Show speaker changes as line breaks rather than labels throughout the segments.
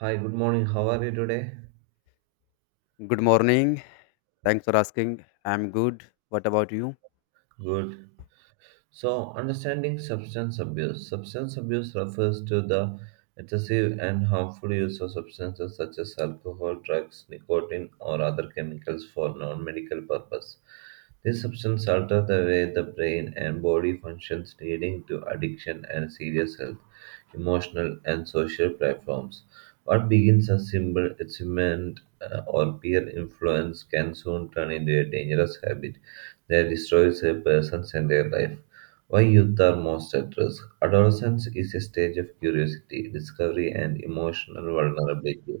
Hi, good morning. How are you today?
Good morning. Thanks for asking. I'm good. What about you?
Good. So, understanding substance abuse. Substance abuse refers to the excessive and harmful use of substances such as alcohol, drugs, nicotine, or other chemicals for non medical purpose. These substances alter the way the brain and body functions, leading to addiction and serious health, emotional, and social platforms. What begins as simple achievement or peer influence can soon turn into a dangerous habit that destroys a person's entire life. Why youth are most at risk? Adolescence is a stage of curiosity, discovery, and emotional vulnerability.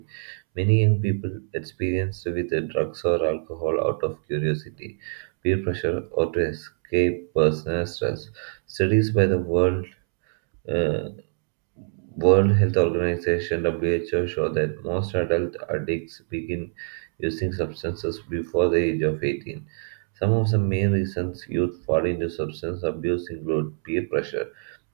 Many young people experience with drugs or alcohol out of curiosity, peer pressure, or to escape personal stress. Studies by the uh, World Health Organization (WHO) show that most adult addicts begin using substances before the age of 18. Some of the main reasons youth fall into substance abuse include peer pressure,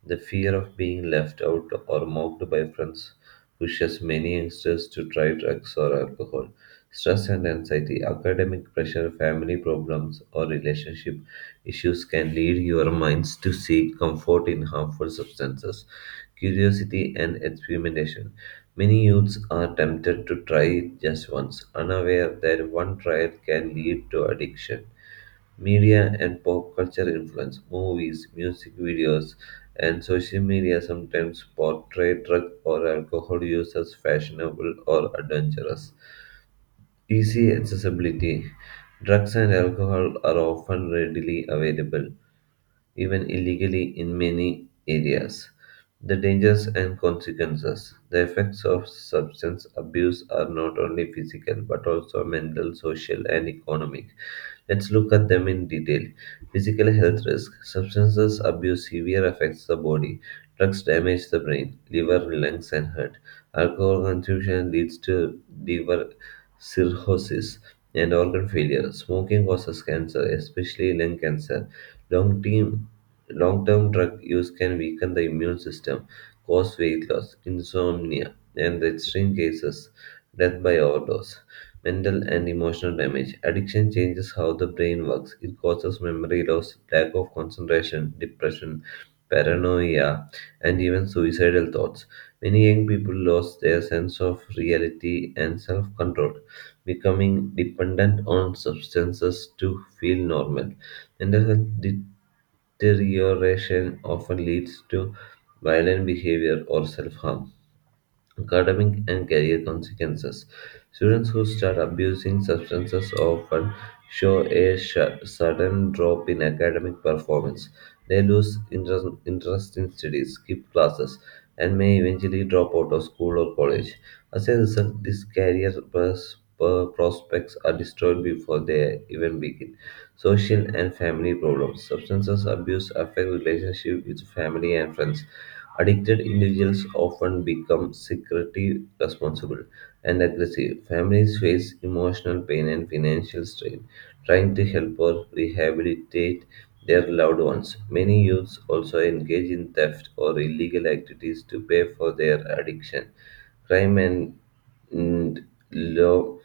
the fear of being left out or mocked by friends pushes many youngsters to try drugs or alcohol. Stress and anxiety, academic pressure, family problems, or relationship issues can lead your minds to seek comfort in harmful substances curiosity, and experimentation. Many youths are tempted to try it just once, unaware that one trial can lead to addiction. Media and pop culture influence, movies, music videos, and social media sometimes portray drug or alcohol use as fashionable or adventurous. Easy accessibility. Drugs and alcohol are often readily available, even illegally, in many areas. The dangers and consequences. The effects of substance abuse are not only physical but also mental, social, and economic. Let's look at them in detail. Physical health risk. Substances abuse severe affects the body. Drugs damage the brain, liver, lungs, and heart. Alcohol consumption leads to liver cirrhosis and organ failure. Smoking causes cancer, especially lung cancer. Long-term, long-term drug use can weaken the immune system, cause weight loss, insomnia, and in extreme cases, death by overdose. Mental and emotional damage. Addiction changes how the brain works. It causes memory loss, lack of concentration, depression, paranoia, and even suicidal thoughts. Many young people lose their sense of reality and self control, becoming dependent on substances to feel normal. Mental health deterioration often leads to violent behavior or self harm academic and career consequences. Students who start abusing substances often show a sudden drop in academic performance. They lose interest in studies, skip classes, and may eventually drop out of school or college. As a result, these career prospects are destroyed before they even begin. Social and family problems. Substances abuse affect relationship with family and friends. Addicted individuals often become secretive, responsible, and aggressive. Families face emotional pain and financial strain trying to help or rehabilitate their loved ones. Many youths also engage in theft or illegal activities to pay for their addiction. Crime and law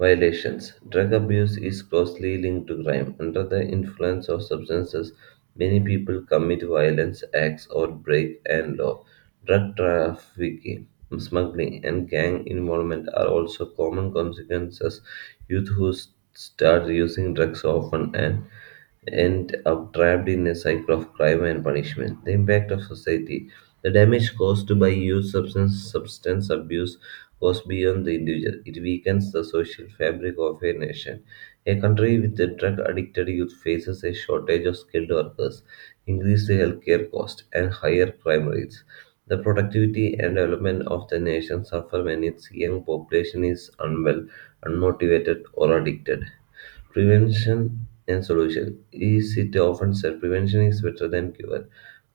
violations. Drug abuse is closely linked to crime. Under the influence of substances, many people commit violence acts or break and law. Drug trafficking, smuggling, and gang involvement are also common consequences. Youth who start using drugs often and end up trapped in a cycle of crime and punishment. The impact of society. The damage caused by youth substance abuse goes beyond the individual. It weakens the social fabric of a nation. A country with a drug addicted youth faces a shortage of skilled workers, increased healthcare costs, and higher crime rates. The productivity and development of the nation suffer when its young population is unwell, unmotivated, or addicted. Prevention and solution. Is it often said prevention is better than cure?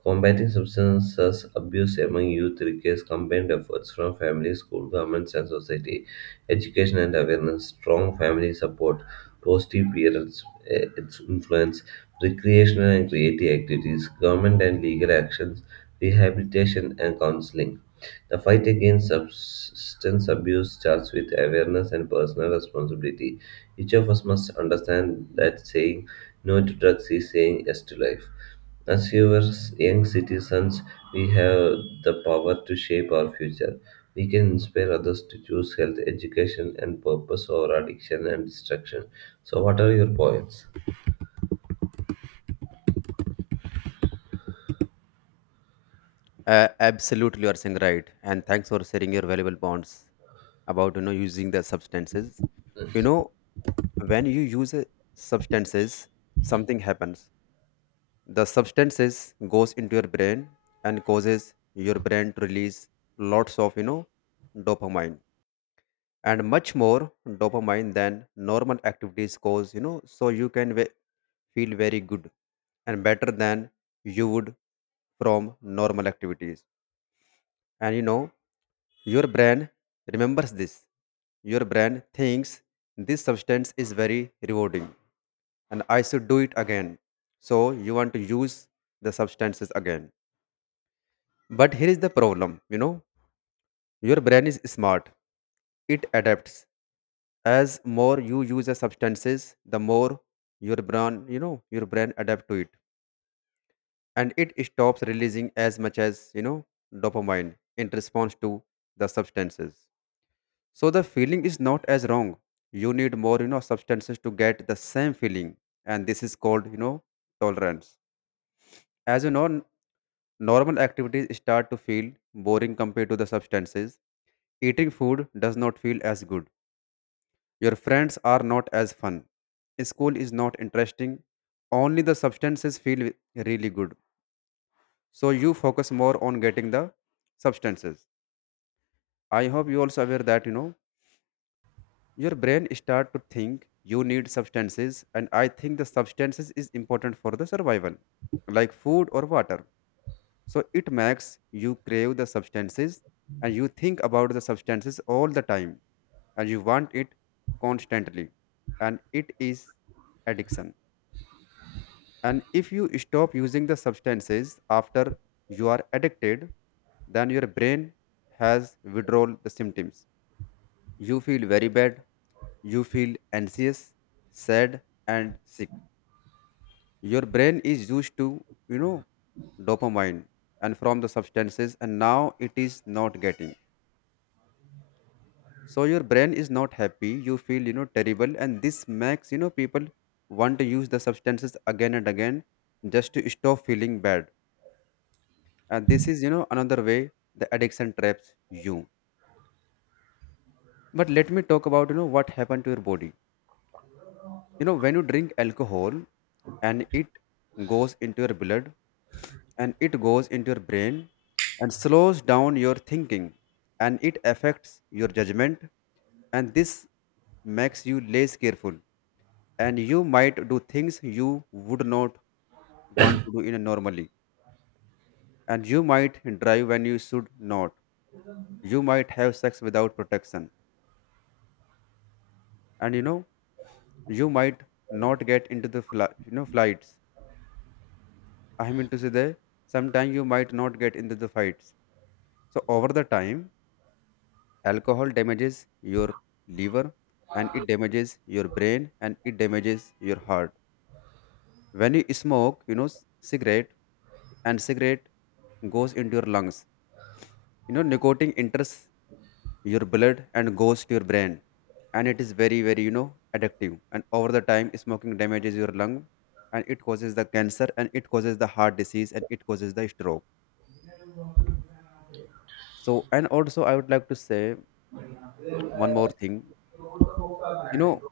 Combating substance abuse among youth requires combined efforts from families, school, governments, and society. Education and awareness, strong family support, positive its influence, recreational and creative activities, government and legal actions, rehabilitation and counseling. The fight against substance abuse starts with awareness and personal responsibility. Each of us must understand that saying no to drugs is saying yes to life. As viewers, young citizens, we have the power to shape our future. We can inspire others to choose health, education, and purpose over addiction and destruction. So, what are your points?
Absolutely, you are saying right. And thanks for sharing your valuable points about using the substances. You know, when you use a substances, something happens. The substances goes into your brain and causes your brain to release lots of, you know, dopamine, and much more dopamine than normal activities cause, you know, so you can feel very good and better than you would from normal activities. And, you know, your brain remembers this. Your brain thinks this substance is very rewarding and I should do it again, so you want to use the substances again. But here is the problem, you know. Your brain is smart. It adapts. As more you use the substances, the more your brain, you know, your brain adapt to it. And it stops releasing as much as, you know, dopamine in response to the substances. So the feeling is not as wrong. You need more, you know, substances to get the same feeling. And this is called, you know, tolerance. As you know, normal activities start to feel boring compared to the substances. Eating food does not feel as good. Your friends are not as fun. School is not interesting. Only the substances feel really good. So you focus more on getting the substances. I hope you also aware that, you know, your brain start to think you need substances, and I think the substances is important for the survival, like food or water. So it makes you crave the substances, and you think about the substances all the time, and you want it constantly, and it is addiction. And if you stop using the substances after you are addicted, then your brain has withdrawal the symptoms. You feel very bad, you feel anxious, sad, and sick. Your brain is used to, you know, dopamine and from the substances, and now it is not getting. So your brain is not happy, you feel, you know, terrible, and this makes, you know, people want to use the substances again and again just to stop feeling bad. And this is, you know, another way the addiction traps you. But let me talk about, you know, what happened to your body. You know, when you drink alcohol and it goes into your blood and it goes into your brain and slows down your thinking and it affects your judgment, and this makes you less careful, and you might do things you would not want to do in a normally, and you might drive when you should not, you might have sex without protection, and, you know, you might not get into the flights. I mean to say that sometimes you might not get into the fights. So over the time, alcohol damages your liver, and it damages your brain, and it damages your heart. When you smoke, you know, cigarette, and cigarette goes into your lungs. You know, nicotine enters your blood and goes to your brain, and it is very very, you know, addictive, and over the time, smoking damages your lung, and it causes the cancer, and it causes the heart disease, and it causes the stroke. So and also I would like to say one more thing. You know,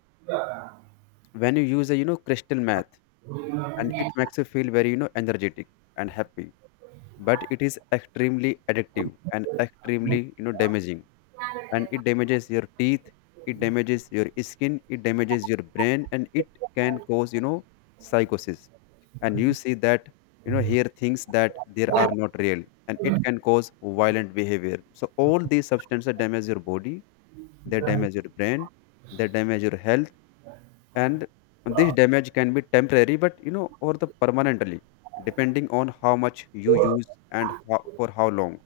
when you use a, you know, crystal meth, and it makes you feel very, you know, energetic and happy, but it is extremely addictive and extremely, you know, damaging, and it damages your teeth, it damages your skin, it damages your brain, and it can cause, you know, psychosis, and you see that, you know, here things that there are not real, and it can cause violent behavior. So all these substances damage your body, they damage your brain, they damage your health, and this damage can be temporary but, you know, or the permanently, depending on how much you use and how, for how long.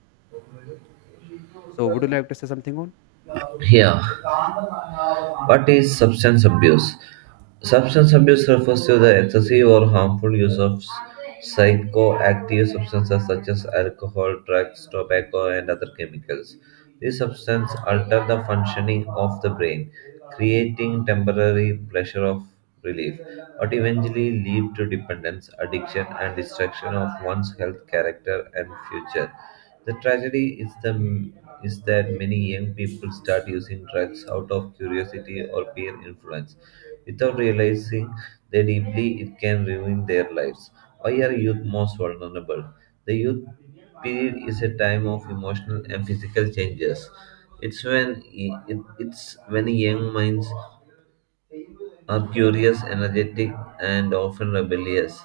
So would you like to say something on
Yeah. What is substance abuse? Substance abuse refers to the excessive or harmful use of psychoactive substances such as alcohol, drugs, tobacco, and other chemicals. These substances alter the functioning of the brain, creating temporary pleasure of relief, but eventually lead to dependence, addiction, and destruction of one's health, character, and future. The tragedy is the is that many young people start using drugs out of curiosity or peer influence, without realizing that deeply it can ruin their lives. Why are youth most vulnerable? The youth period is a time of emotional and physical changes. It's when it, it's when young minds are curious, energetic, and often rebellious.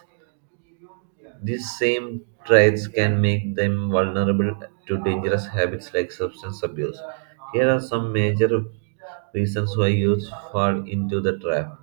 These same traits can make them vulnerable to dangerous habits like substance abuse. Here are some major reasons why youths fall into the trap.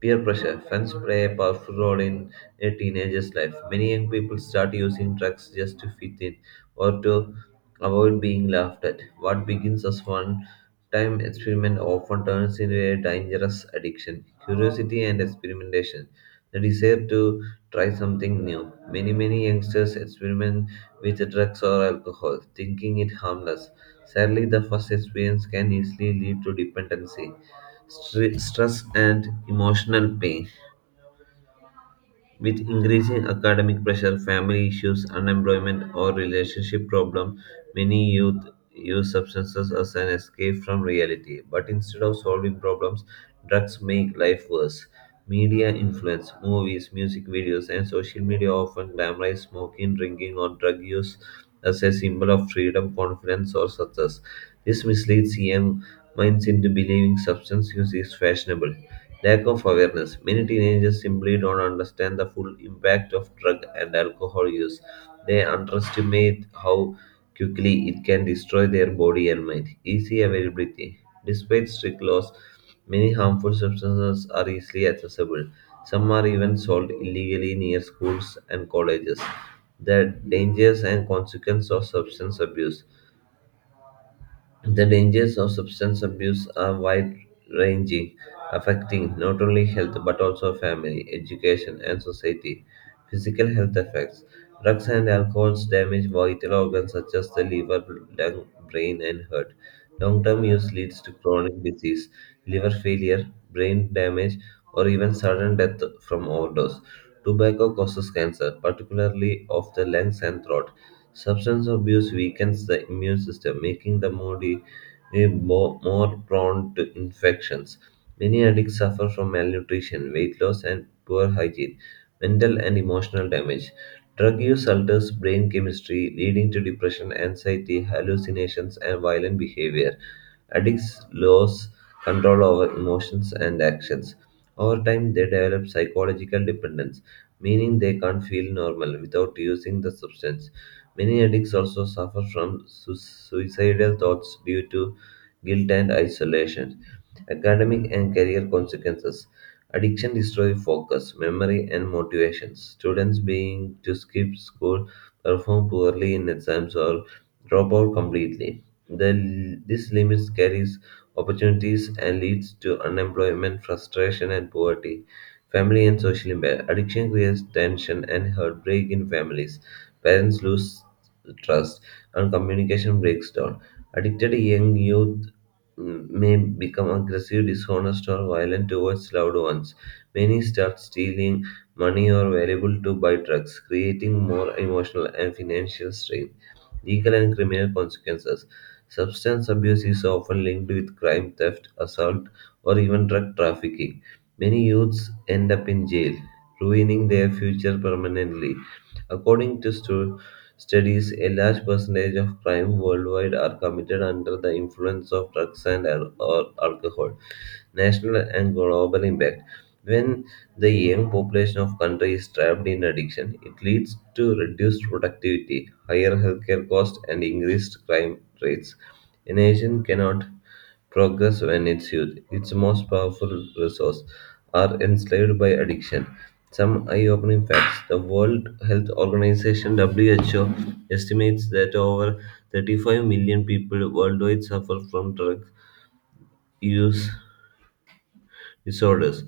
Peer pressure. Friends play a powerful role in a teenager's life. Many young people start using drugs just to fit in or to avoid being laughed at. What begins as one time experiment often turns into a dangerous addiction. Curiosity and experimentation. The desire to try something new. Many youngsters experiment with drugs or alcohol, thinking it harmless. Sadly, the first experience can easily lead to dependency stress and emotional pain. With increasing academic pressure, family issues, unemployment, or relationship problems, many youth use substances as an escape from reality. But instead of solving problems, drugs make life worse. Media influence, movies, music videos, and social media often glamorize smoking, drinking, or drug use as a symbol of freedom, confidence, or success. This misleads young minds into believing substance use is fashionable. Lack of awareness. Many teenagers simply don't understand the full impact of drug and alcohol use. They underestimate how quickly it can destroy their body and mind. Easy availability. Despite strict laws, many harmful substances are easily accessible. Some are even sold illegally near schools and colleges. The dangers and consequences of substance abuse. The dangers of substance abuse are wide ranging, affecting not only health but also family, education, and society. Physical health effects. Drugs and alcohols damage vital organs such as the liver, lung, brain, and heart. Long term use leads to chronic disease, liver failure, brain damage, or even sudden death from overdose. Tobacco causes cancer, particularly of the lungs and throat. Substance abuse weakens the immune system, making the body more prone to infections. Many addicts suffer from malnutrition, weight loss, and poor hygiene, mental and emotional damage. Drug use alters brain chemistry, leading to depression, anxiety, hallucinations, and violent behavior. Addicts lose control over emotions and actions. Over time, they develop psychological dependence, meaning they can't feel normal without using the substance. Many addicts also suffer from suicidal thoughts due to guilt and isolation academic and career consequences. Addiction destroys focus, memory, and motivation. Students being to skip school, perform poorly in exams, or drop out completely. This limits carries opportunities and leads to unemployment, frustration, and poverty. Family and social impact. Addiction creates tension and heartbreak in families. Parents lose trust, and communication breaks down. Addicted young youth may become aggressive, dishonest, or violent towards loved ones. Many start stealing money or valuable to buy drugs, creating more emotional and financial strain. Legal and criminal consequences. Substance abuse is often linked with crime, theft, assault, or even drug trafficking. Many youths end up in jail, ruining their future permanently. According to studies, a large percentage of crime worldwide are committed under the influence of drugs and or alcohol national and global impact. When the young population of country is trapped in addiction, it leads to reduced productivity, higher healthcare costs, and increased crime rates. A nation cannot progress when its youth, its most powerful resource, are enslaved by addiction. Some eye-opening facts: the World Health Organization (WHO) estimates that over 35 million people worldwide suffer from drug use disorders.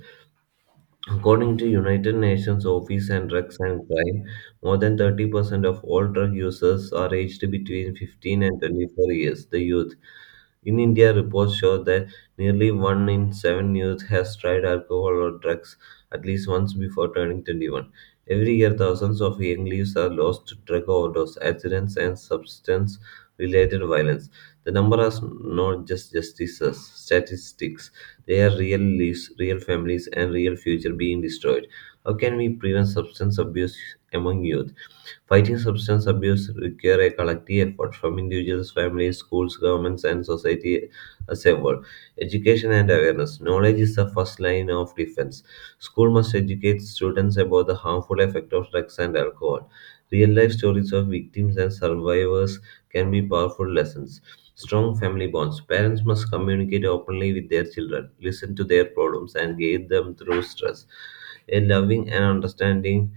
According to United Nations Office on Drugs and Crime, more than 30% of all drug users are aged between 15 and 24 years, the youth. In India, reports show that nearly one in seven youth has tried alcohol or drugs at least once before turning 21. Every year, thousands of young lives are lost to drug overdose, accidents, and substance related violence. The number is not just justices, statistics. They are real lives, real families, and real future being destroyed. How can we prevent substance abuse among youth? Fighting substance abuse requires a collective effort from individuals, families, schools, governments, and society as a whole. Education and awareness. Knowledge is the first line of defense. School must educate students about the harmful effect of drugs and alcohol. Real life stories of victims and survivors can be powerful lessons. Strong family bonds. Parents must communicate openly with their children, listen to their problems, and guide them through stress. A loving and understanding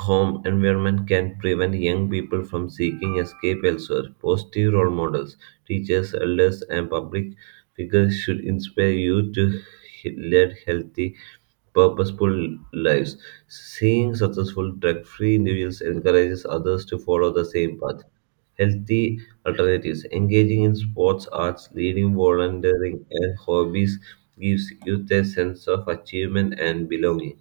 home environment can prevent young people from seeking escape elsewhere. Positive role models, teachers, elders, and public figures should inspire you to lead healthy, purposeful lives. Seeing successful, drug free individuals encourages others to follow the same path. Healthy alternatives, engaging in sports, arts, leading volunteering, and hobbies gives youth a sense of achievement and belonging.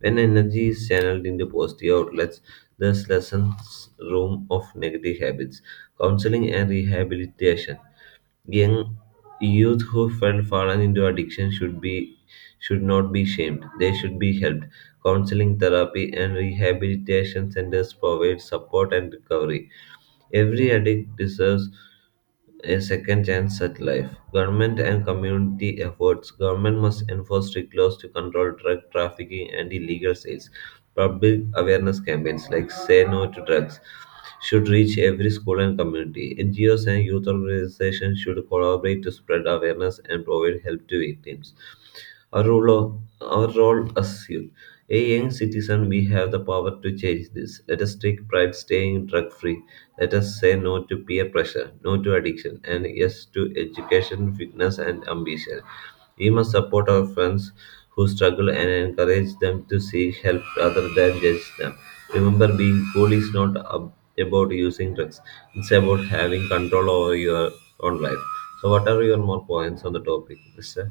When energy is channeled into positive outlets, thus lessens room of negative habits. Counseling and rehabilitation. Young youth who fell fallen into addiction should not be shamed. They should be helped. Counseling therapy and rehabilitation centers provide support and recovery. Every addict deserves a second chance at life. Government and community efforts. Government must enforce strict laws to control drug trafficking and illegal sales. Public awareness campaigns like Say No to Drugs should reach every school and community. NGOs and youth organizations should collaborate to spread awareness and provide help to victims. Our role as youth. A young citizen, we have the power to change this. Let us take pride staying drug free. Let us say no to peer pressure, no to addiction, and yes to education, fitness, and ambition. We must support our friends who struggle and encourage them to seek help rather than judge them. Remember, being cool is not about using drugs, it's about having control over your own life. So, what are your more points on the topic, Mr.?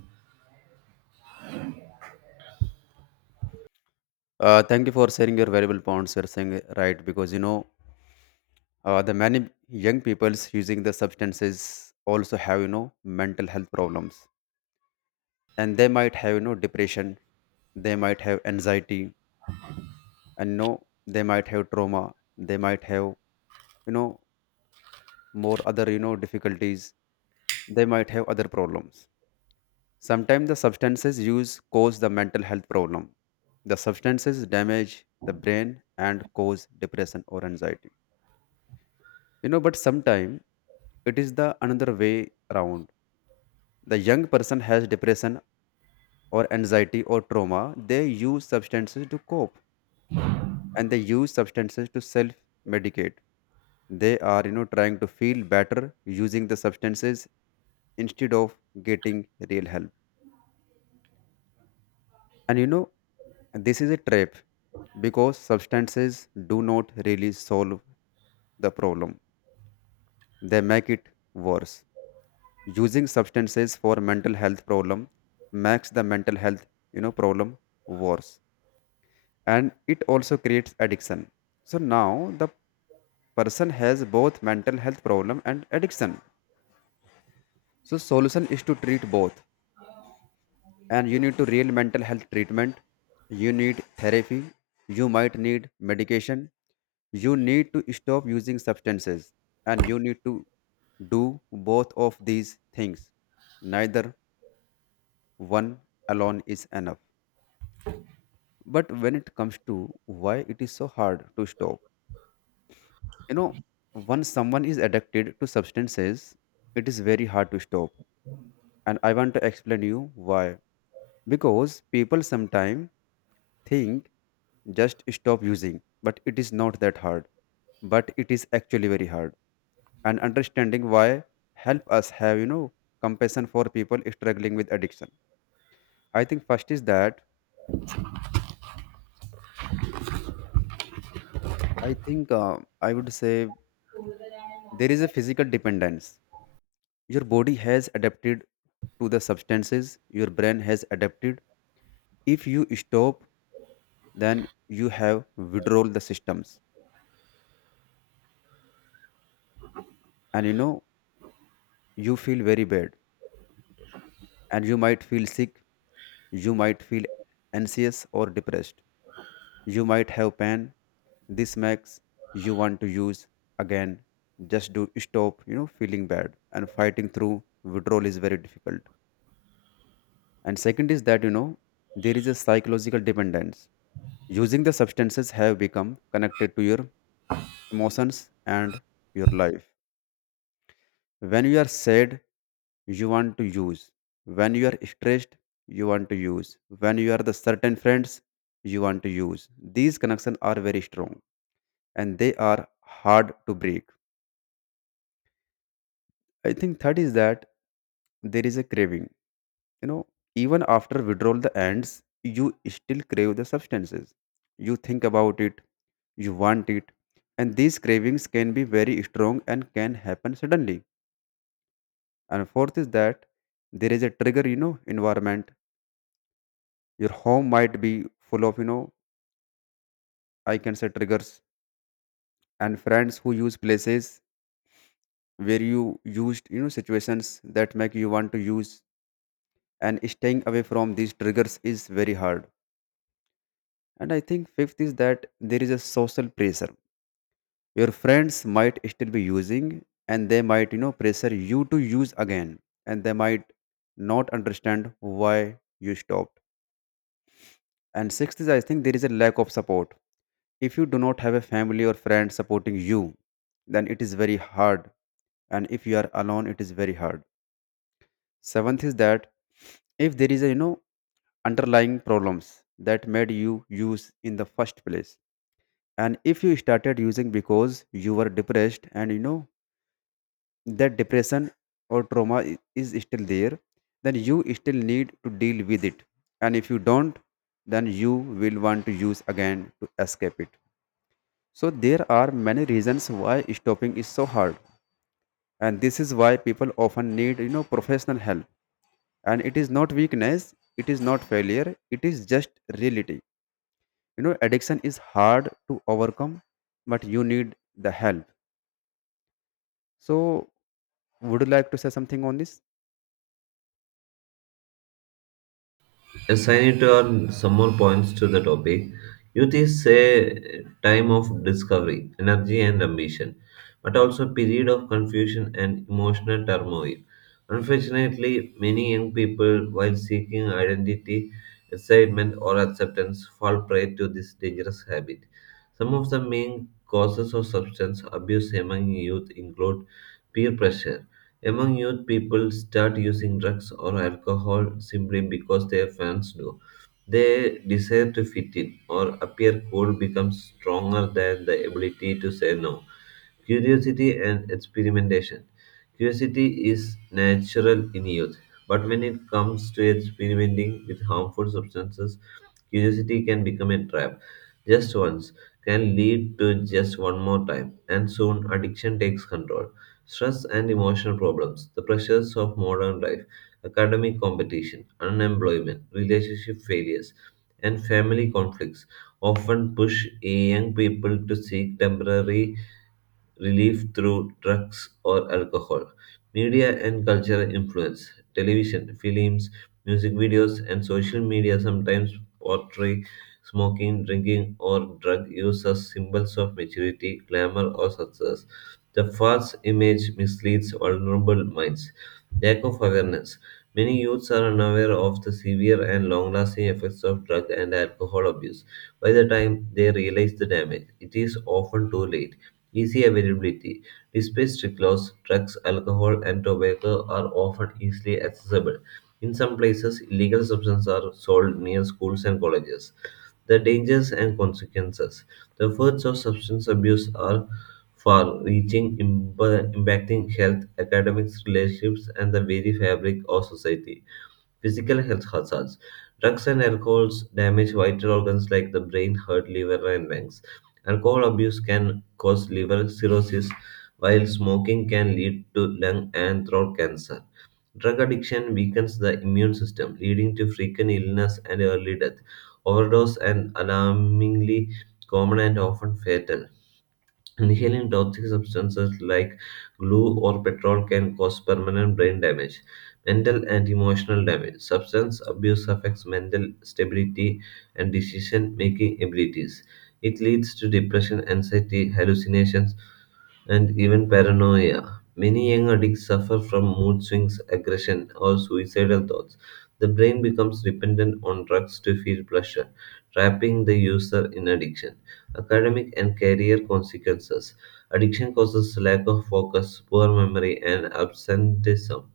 Thank you for sharing your valuable points. You're saying right because, you know, the many young people's using the substances also have, you know, mental health problems, and they might have, you know, depression, they might have anxiety, and, you know, they might have trauma, they might have, you know, more other, you know, difficulties, they might have other problems. Sometimes the substances used cause the mental health problem. The substances damage the brain and cause depression or anxiety. You know, but sometimes it is the another way around. The young person has depression or anxiety or trauma. They use substances to cope, and they use substances to self medicate. They are, you know, trying to feel better using the substances instead of getting real help. And, you know, this is a trap because substances do not really solve the problem, they make it worse. Using substances for mental health problem makes the mental health, you know, problem worse, and it also creates addiction. So now the person has both mental health problem and addiction. So solution is to treat both, and you need to real mental health treatment, you need therapy, you might need medication, you need to stop using substances, and you need to do both of these things. Neither one alone is enough. But when it comes to why it is so hard to stop, you know, once someone is addicted to substances, it is very hard to stop. And I want to explain you why. Because people sometimes think just stop using, but it is not that hard. But it is actually very hard. And understanding why help us have, you know, compassion for people struggling with addiction. I think first is that I would say there is a physical dependence. Your body has adapted to the substances, your brain has adapted. If you stop, then you have withdrawal the systems. And, you know, you feel very bad. And you might feel sick. You might feel anxious or depressed. You might have pain. This makes you want to use again. Just do stop, you know, feeling bad. And fighting through withdrawal is very difficult. And second is that, you know, there is a psychological dependence. Using the substances have become connected to your emotions and your life. When you are sad, you want to use. When you are stressed, you want to use. When you are the certain friends, you want to use. These connections are very strong, and they are hard to break. I think third is that there is a craving. You know, even after withdrawal the ends, you still crave the substances, you think about it, you want it, and these cravings can be very strong and can happen suddenly. And fourth is that there is a trigger, you know, environment. Your home might be full of, you know, I can say triggers, and friends who use, places where you used, you know, situations that make you want to use, and staying away from these triggers is very hard. And I think fifth is that there is a social pressure. Your friends might still be using, and they might, you know, pressure you to use again, and they might not understand why you stopped. And sixth is, I think, there is a lack of support. If you do not have a family or friend supporting you, then it is very hard. And if you are alone, it is very hard. Seventh is that if there is a, you know, underlying problems that made you use in the first place, and if you started using because you were depressed, and, you know, that depression or trauma is still there, then you still need to deal with it. And if you don't, then you will want to use again to escape it. So there are many reasons why stopping is so hard, and this is why people often need, you know, professional help. And it is not weakness, it is not failure, it is just reality. You know, addiction is hard to overcome, but you need the help. So would you like to say something on this?
Yes, I need to earn some more points to the topic. Youth is a time of discovery, energy, and ambition, but also a period of confusion and emotional turmoil. Unfortunately, many young people, while seeking identity, excitement, or acceptance, fall prey to this dangerous habit. Some of the main causes of substance abuse among youth include peer pressure among youth, people start using drugs or alcohol simply because their friends do. Their desire to fit in or appear cool becomes stronger than the ability to say no. Curiosity and experimentation. Curiosity is natural in youth, but when it comes to experimenting with harmful substances, curiosity can become a trap. Just once can lead to just one more time, and soon addiction takes control. Stress and emotional problems, the pressures of modern life, academic competition, unemployment, relationship failures, and family conflicts often push young people to seek temporary relief through drugs or alcohol. Media and cultural influence television, films, music videos, and social media sometimes portray smoking, drinking, or drug use as symbols of maturity, glamour, or success. The false image misleads vulnerable minds. Lack of awareness. Many youths are unaware of the severe and long lasting effects of drug and alcohol abuse. By the time they realize the damage, it is often too late. Easy availability. Despite strict laws, drugs, alcohol, and tobacco are often easily accessible. In some places, illegal substances are sold near schools and colleges. The dangers and consequences. The effects of substance abuse are far reaching, impacting health, academics, relationships, and the very fabric of society. Physical health hazards. Drugs and alcohols damage vital organs like the brain, heart, liver, and lungs. Alcohol abuse can cause liver cirrhosis, while smoking can lead to lung and throat cancer. Drug addiction weakens the immune system, leading to frequent illness and early death. Overdose and alarmingly common and often fatal. Inhaling toxic substances like glue or petrol can cause permanent brain damage, mental and emotional damage. Substance abuse affects mental stability and decision making abilities. It leads to depression, anxiety, hallucinations, and even paranoia. Many young addicts suffer from mood swings, aggression, or suicidal thoughts. The brain becomes dependent on drugs to feel pleasure, trapping the user in addiction. Academic and career consequences. Addiction causes lack of focus, poor memory, and absenteeism.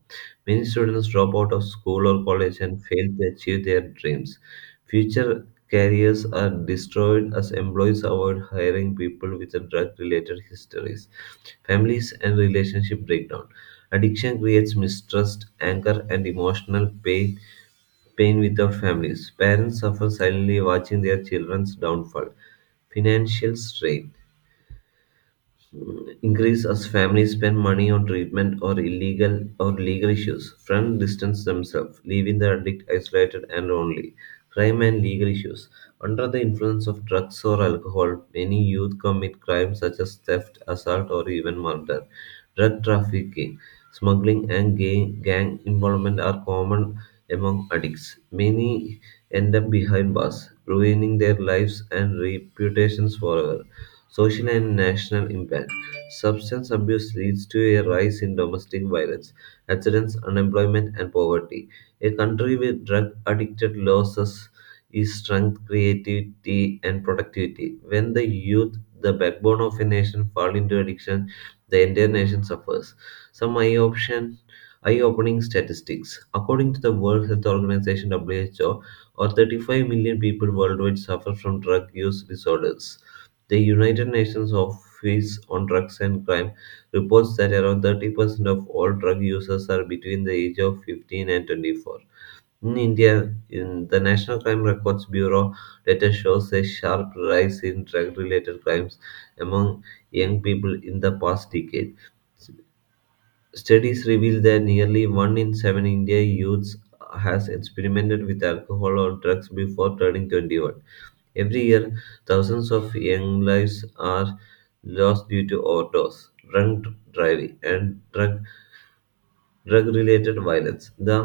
Many students drop out of school or college and fail to achieve their dreams. Future careers are destroyed as employees avoid hiring people with drug related histories. Families and relationship breakdown. Addiction creates mistrust, anger, and emotional pain with our families. Parents suffer silently watching their children's downfall. Financial strain increase as families spend money on treatment or illegal or legal issues. Friends distance themselves, leaving the addict isolated and lonely. Crime and legal issues. Under the influence of drugs or alcohol, many youth commit crimes such as theft, assault, or even murder. Drug trafficking, smuggling, and gang involvement are common among addicts. Many end up behind bars, ruining their lives and reputations forever. Social and national impact. Substance abuse leads to a rise in domestic violence, accidents, unemployment, and poverty. A country with drug addicted loses its strength, creativity, and productivity. When the youth, the backbone of a nation, fall into addiction, the entire nation suffers. Some eye-opening statistics. According to the World Health Organization (WHO), or 35 million people worldwide suffer from drug use disorders. The United Nations Office on Drugs and Crime reports that around 30% of all drug users are between the age of 15 and 24. In India, in the National Crime Records Bureau data shows a sharp rise in drug related crimes among young people in the past decade. Studies reveal that nearly one in seven Indian youths has experimented with alcohol or drugs before turning 21. Every year, thousands of young lives are lost due to overdose, drunk driving, and drug-related violence. The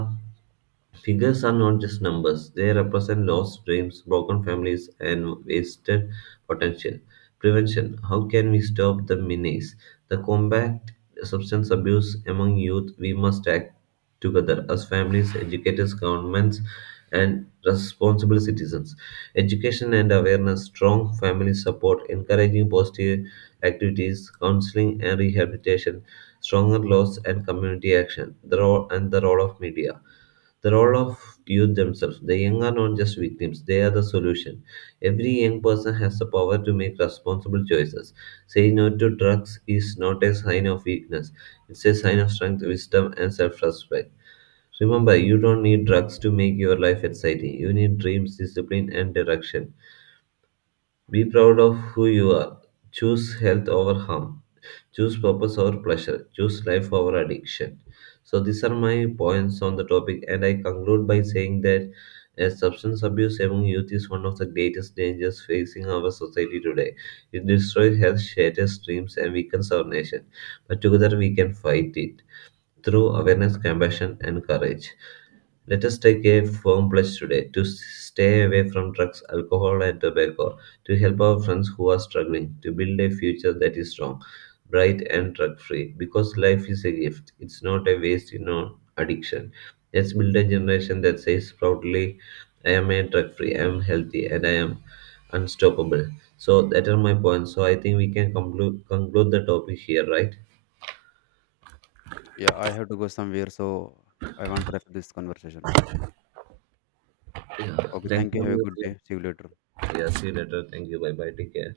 figures are not just numbers, they represent lost dreams, broken families, and wasted potential. Prevention. How can we stop the menace? The combat substance abuse among youth, we must act together as families, educators, governments, and responsible citizens. Education and awareness, strong family support, encouraging positive activities, counseling and rehabilitation, stronger laws and community action, the role and the role of media. The role of youth themselves. The young are not just victims, they are the solution. Every young person has the power to make responsible choices. Saying no to drugs is not a sign of weakness, it's a sign of strength, wisdom, and self respect. Remember, you don't need drugs to make your life exciting. You need dreams, discipline, and direction. Be proud of who you are. Choose health over harm. Choose purpose over pleasure. Choose life over addiction. So, these are my points on the topic, and I conclude by saying that substance abuse among youth is one of the greatest dangers facing our society today. It destroys health, shatters dreams, and weakens our nation. But together we can fight it through awareness, compassion, and courage. Let us take a firm pledge today to stay away from drugs, alcohol, and tobacco, to help our friends who are struggling, to build a future that is strong, bright, and drug free. Because life is a gift, it's not a waste in on addiction. Let's build a generation that says proudly, I am a drug free, I am healthy, and I am unstoppable. So, that are my points. So, I think we can conclude the topic here, right?
Yeah, I have to go somewhere, so I want to wrap this conversation.
Yeah.
Okay,
Thank
thank you. Have a
you.
good day. See you later.
Yeah, see you later. Thank you. Bye bye. Take care.